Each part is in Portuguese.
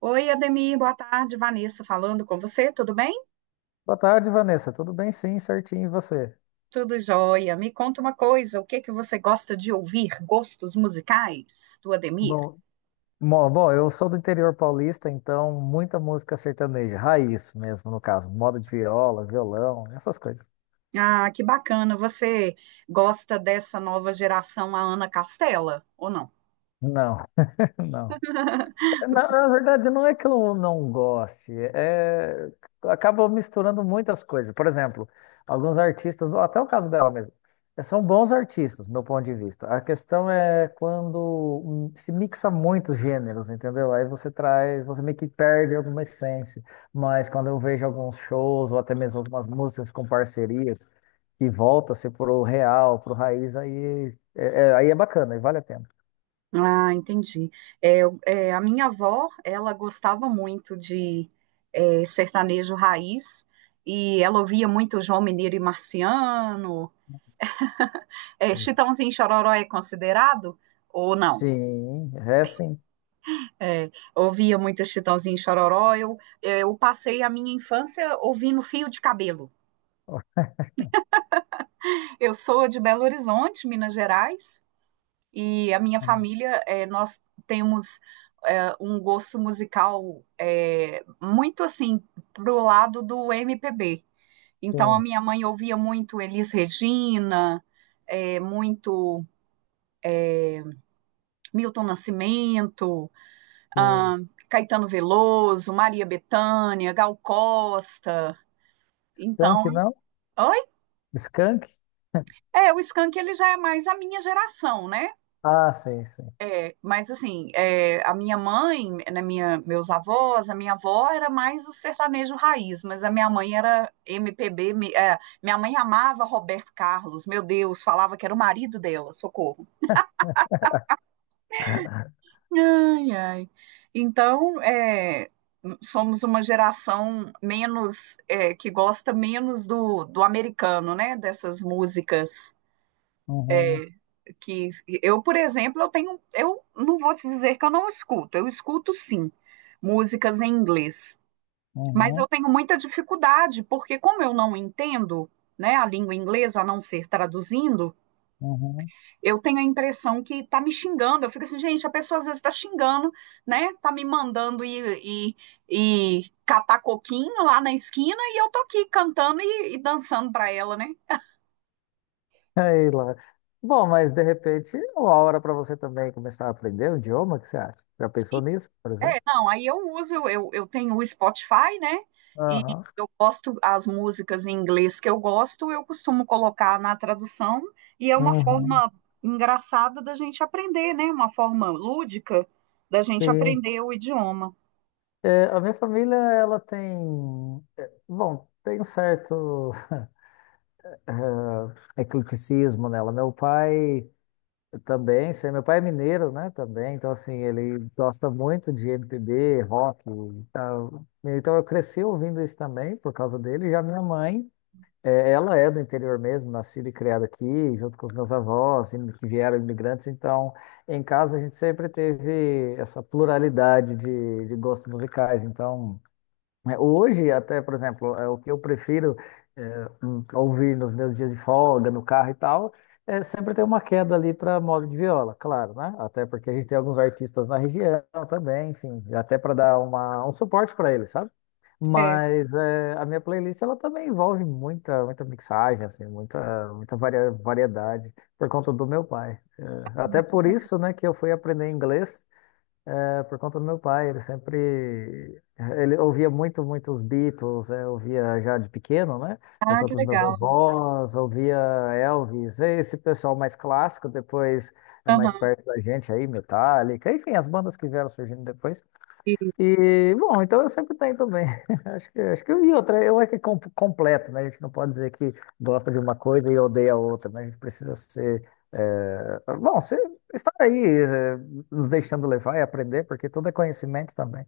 Oi, Ademir, boa tarde. Vanessa falando com você, tudo bem? Boa tarde, Vanessa. Tudo bem? Sim, certinho. E você? Tudo jóia. Me conta uma coisa, o que que você gosta de ouvir? Gostos musicais do Ademir? Bom, bom, eu sou do interior paulista, então muita música sertaneja, raiz mesmo, no caso, moda de viola, violão, essas coisas. Ah, que bacana. Você gosta dessa nova geração, a Ana Castela, ou não? Não, não. Na verdade, não é que eu não goste, acaba misturando muitas coisas. Por exemplo, alguns artistas, até o caso dela mesmo, são bons artistas, do meu ponto de vista. A questão é quando se mixa muitos gêneros, entendeu? Aí você traz, você meio que perde alguma essência. Mas quando eu vejo alguns shows, ou até mesmo algumas músicas com parcerias, que volta-se pro real, pro raiz, aí é bacana, e vale a pena. Ah, entendi. A minha avó, ela gostava muito de sertanejo raiz e ela ouvia muito João Mineiro e Marciano. É, Chitãozinho e Chororó é considerado ou não? Sim, é sim. É, ouvia muito Chitãozinho e Chororó. Eu passei a minha infância ouvindo Fio de Cabelo. Eu sou de Belo Horizonte, Minas Gerais, e a minha Sim, família, é, nós temos um gosto musical muito assim pro lado do MPB. Então a minha mãe ouvia muito Elis Regina, é, muito Milton Nascimento, sim. ah, Caetano Veloso, Maria Bethânia, Gal Costa. Então Skank não? Oi? Skank? É, o Skank ele já é mais a minha geração, né? Ah, sei, sei. É, mas assim, é, a minha mãe, meus avós, a minha avó era mais o sertanejo raiz, mas a minha mãe era MPB, minha mãe amava Roberto Carlos, meu Deus, falava que era o marido dela, socorro. Ai, ai. Então, é, somos uma geração menos, é, que gosta menos do americano, né? Dessas músicas. Uhum, É, que eu, por exemplo, eu tenho, eu não vou te dizer que eu não escuto, eu escuto sim músicas em inglês, mas eu uhum, tenho muita dificuldade, porque como eu não entendo, né, a língua inglesa, a não ser traduzindo, uhum. eu tenho a impressão que tá me xingando. Eu fico assim, gente, a pessoa às vezes tá xingando, né? Tá me mandando ir catar coquinho lá na esquina e eu tô aqui cantando e dançando para ela, né? Aí lá. Bom, mas de repente, é uma hora para você também começar a aprender o idioma, o que você acha? Já pensou nisso, por exemplo? É, não, aí eu uso, eu tenho o Spotify, né? E Aham. eu gosto, as músicas em inglês que eu gosto, eu costumo colocar na tradução, e é uma Uhum. forma engraçada da gente aprender, né? Uma forma lúdica da gente Sim. aprender o idioma. É, a minha família, ela tem. Bom, tem um certo ecleticismo nela. Meu pai. Eu também, sei, meu pai é mineiro, né, também, então assim, ele gosta muito de MPB, rock, e tal. Então eu cresci ouvindo isso também por causa dele, já minha mãe, ela é do interior mesmo, nascida e criada aqui, junto com os meus avós, que vieram imigrantes, então em casa a gente sempre teve essa pluralidade de gostos musicais, então... É, hoje, até, por exemplo, é, o que eu prefiro ouvir nos meus dias de folga, no carro e tal, é sempre ter uma queda ali para moda de viola, claro, né? Até porque a gente tem alguns artistas na região também, enfim, até para dar uma, um suporte para eles, sabe? É, que Mas é, a minha playlist ela também envolve muita, muita mixagem, assim, muita, variedade por conta do meu pai. Até por bacana, isso, né, que eu fui aprender inglês é, por conta do meu pai, ele ouvia muito, muito os Beatles, é, ouvia já de pequeno, né? Por ah, que conta dos meus legal. avós, ouvia Elvis, é, esse pessoal mais clássico, depois é mais Aham. perto da gente aí, Metallica, enfim, as bandas que vieram surgindo depois. E- E, bom, então eu sempre tenho também. Acho que e outra, eu é que com- completo, né? A gente não pode dizer que gosta de uma coisa e odeia a outra, né? A gente precisa ser, ser, estar aí, nos deixando levar e aprender, porque tudo é conhecimento também.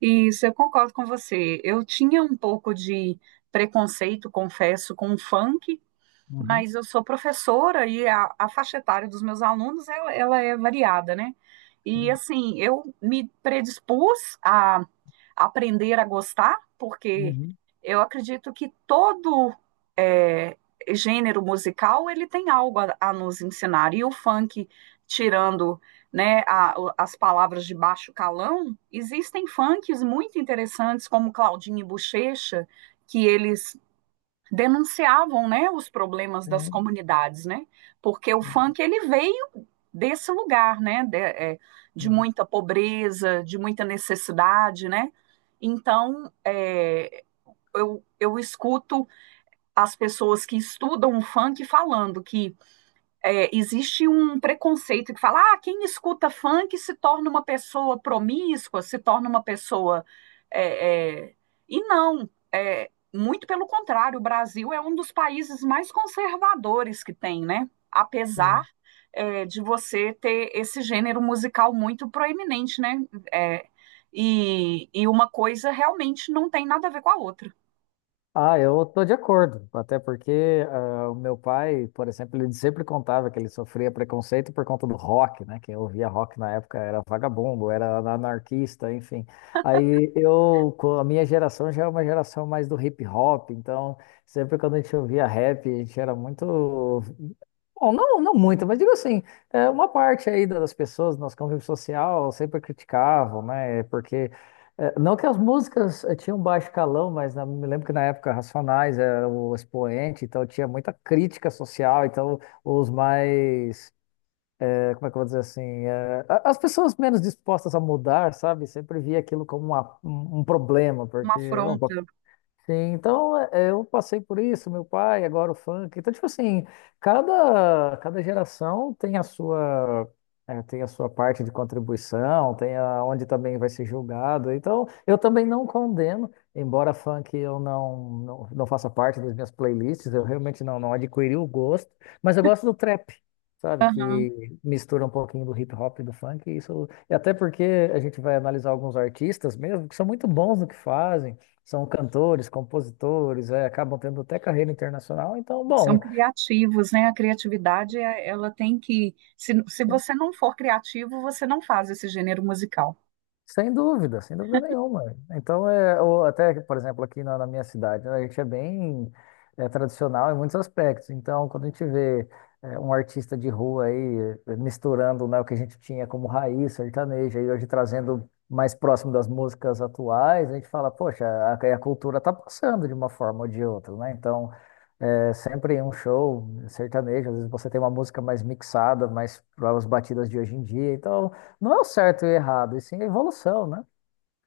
Isso, eu concordo com você. Eu tinha um pouco de preconceito, confesso, com o funk, Uhum, mas eu sou professora e a faixa etária dos meus alunos ela é variada, né? E sim, assim, eu me predispus a aprender a gostar, porque uhum, eu acredito que todo é, gênero musical ele tem algo a nos ensinar. E o funk, tirando, né, as palavras de baixo calão, existem funks muito interessantes, como Claudinho e Buchecha, que eles denunciavam, né, os problemas das sim, comunidades, né? Porque o funk ele veio desse lugar, né, de, é, de sim, muita pobreza, de muita necessidade, né? Então, é, eu escuto as pessoas que estudam o funk falando que existe um preconceito que fala, ah, quem escuta funk se torna uma pessoa promíscua, se torna uma pessoa. é, é, E não, é, muito pelo contrário, o Brasil é um dos países mais conservadores que tem, né? Apesar, sim. é, de você ter esse gênero musical muito proeminente, né? É, e uma coisa realmente não tem nada a ver com a outra, Ah, eu tô de acordo, até porque ah, o meu pai, por exemplo, ele sempre contava que ele sofria preconceito por conta do rock, né? Quem ouvia rock na época era vagabundo, era anarquista, enfim. Aí eu, com a minha geração já é uma geração mais do hip hop, então sempre quando a gente ouvia rap, a gente era muito bom, não, não muito, mas digo assim, é, uma parte aí das pessoas do nosso convívio social sempre criticavam, né? Porque é, não que as músicas tinham baixo calão, mas me lembro que na época Racionais era o expoente, então tinha muita crítica social, então os mais, eh, como é que eu vou dizer assim, eh, as pessoas menos dispostas a mudar, sabe, sempre via aquilo como um problema, uma porque ó, afronta. sim, então eh, eu passei por isso, meu pai, agora o funk. Então, tipo assim, cada geração tem a sua, eh, tem a sua parte de contribuição, tem a, onde também vai ser julgado. Então, eu também não condeno, embora funk eu não, não, não faça parte das minhas playlists, eu realmente não, não adquiri o gosto, mas eu gosto do trap. Sabe, Aham. que mistura um pouquinho do hip hop e do funk, e isso, e até porque a gente vai analisar alguns artistas mesmo, que são muito bons no que fazem, são cantores, compositores, é, acabam tendo até carreira internacional. Então, São bom, criativos, né? A criatividade, é- ela tem que. Se você não for criativo, você não faz esse gênero musical. sem dúvida, sem dúvida nenhuma. Então, é, ou até, por exemplo, aqui na minha cidade, né, a gente é bem é, tradicional em muitos aspectos. Então, quando a gente vê é, um artista de rua aí eh, misturando, né, o que a gente tinha como raiz sertaneja e hoje trazendo mais próximo das músicas atuais, a gente fala, poxa, a cultura está passando de uma forma ou de outra, né? Então, é sempre em um show sertanejo, às vezes você tem uma música mais mixada, mais para as batidas de hoje em dia. Então, não é o certo e o errado, e sim a evolução, né?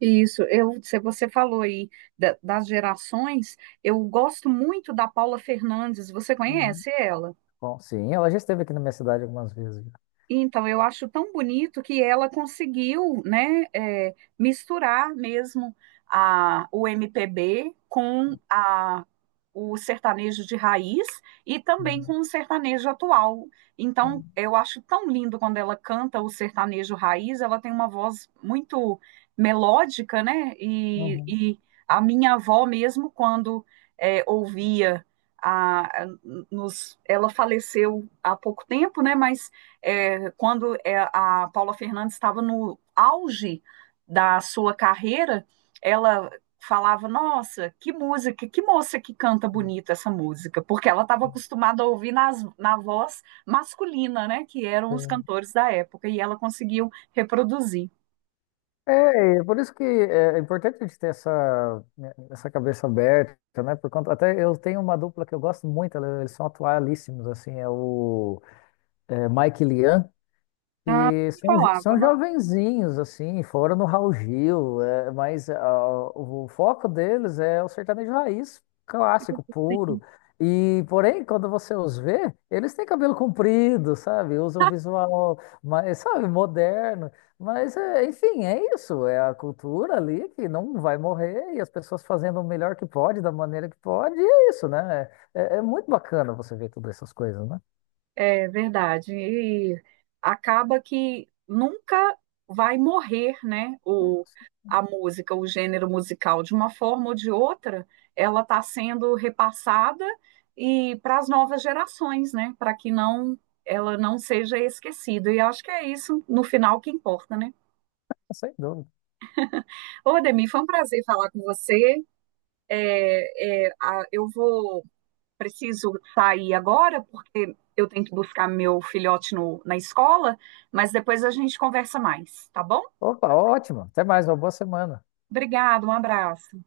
Isso, eu, se você falou aí das gerações, eu gosto muito da Paula Fernandes. Você Uhum, conhece ela? bom, sim, ela já esteve aqui na minha cidade algumas vezes. Então, eu acho tão bonito que ela conseguiu, né, é, misturar mesmo o MPB com o sertanejo de raiz e também Uhum, com o sertanejo atual. Então, eu acho tão lindo quando ela canta o sertanejo raiz, ela tem uma voz muito melódica, né? Uhum, E a minha avó mesmo, quando é, ouvia a, a- nos, ela faleceu há pouco tempo, né? Mas é, quando é, a Paula Fernandes estava no auge da sua carreira, ela falava: Nossa, que música, que moça que canta uhum, bonito essa música, porque ela estava acostumada a ouvir nas, na voz masculina, né, que eram os sim. cantores da época, e ela conseguiu reproduzir. É, e é por isso que é importante a gente ter essa, é, essa cabeça aberta, né? Por conta, até eu tenho uma dupla que eu gosto muito, eles são atualíssimos, assim, é o é, Mike Lian Ah, e são, falava, são jovenzinhos, assim, foram no Raul Gil, é, mas ah, o foco deles é o sertanejo raiz, clássico, nossa, puro. E, porém, quando você os vê, eles têm cabelo comprido, sabe? Usam visual mais, sabe, moderno. Mas, é, enfim, é isso. É a cultura ali que não vai morrer e as pessoas fazendo o melhor que pode, da maneira que pode, e é isso, né? É, é muito bacana você ver todas essas coisas, né? É verdade. E acaba que nunca vai morrer, né? O, a música, o gênero musical, de uma forma ou de outra, ela está sendo repassada e para as novas gerações, né? Para que não ela não seja esquecida. E acho que é isso, no final, que importa, né? Ah, sem dúvida. Ô, Ademir, foi um prazer falar com você. É, é, a- eu vou preciso sair agora, porque eu tenho que buscar meu filhote na escola, mas depois a gente conversa mais, tá bom? Opa, ótimo. Até mais, uma boa semana. Obrigada, um abraço.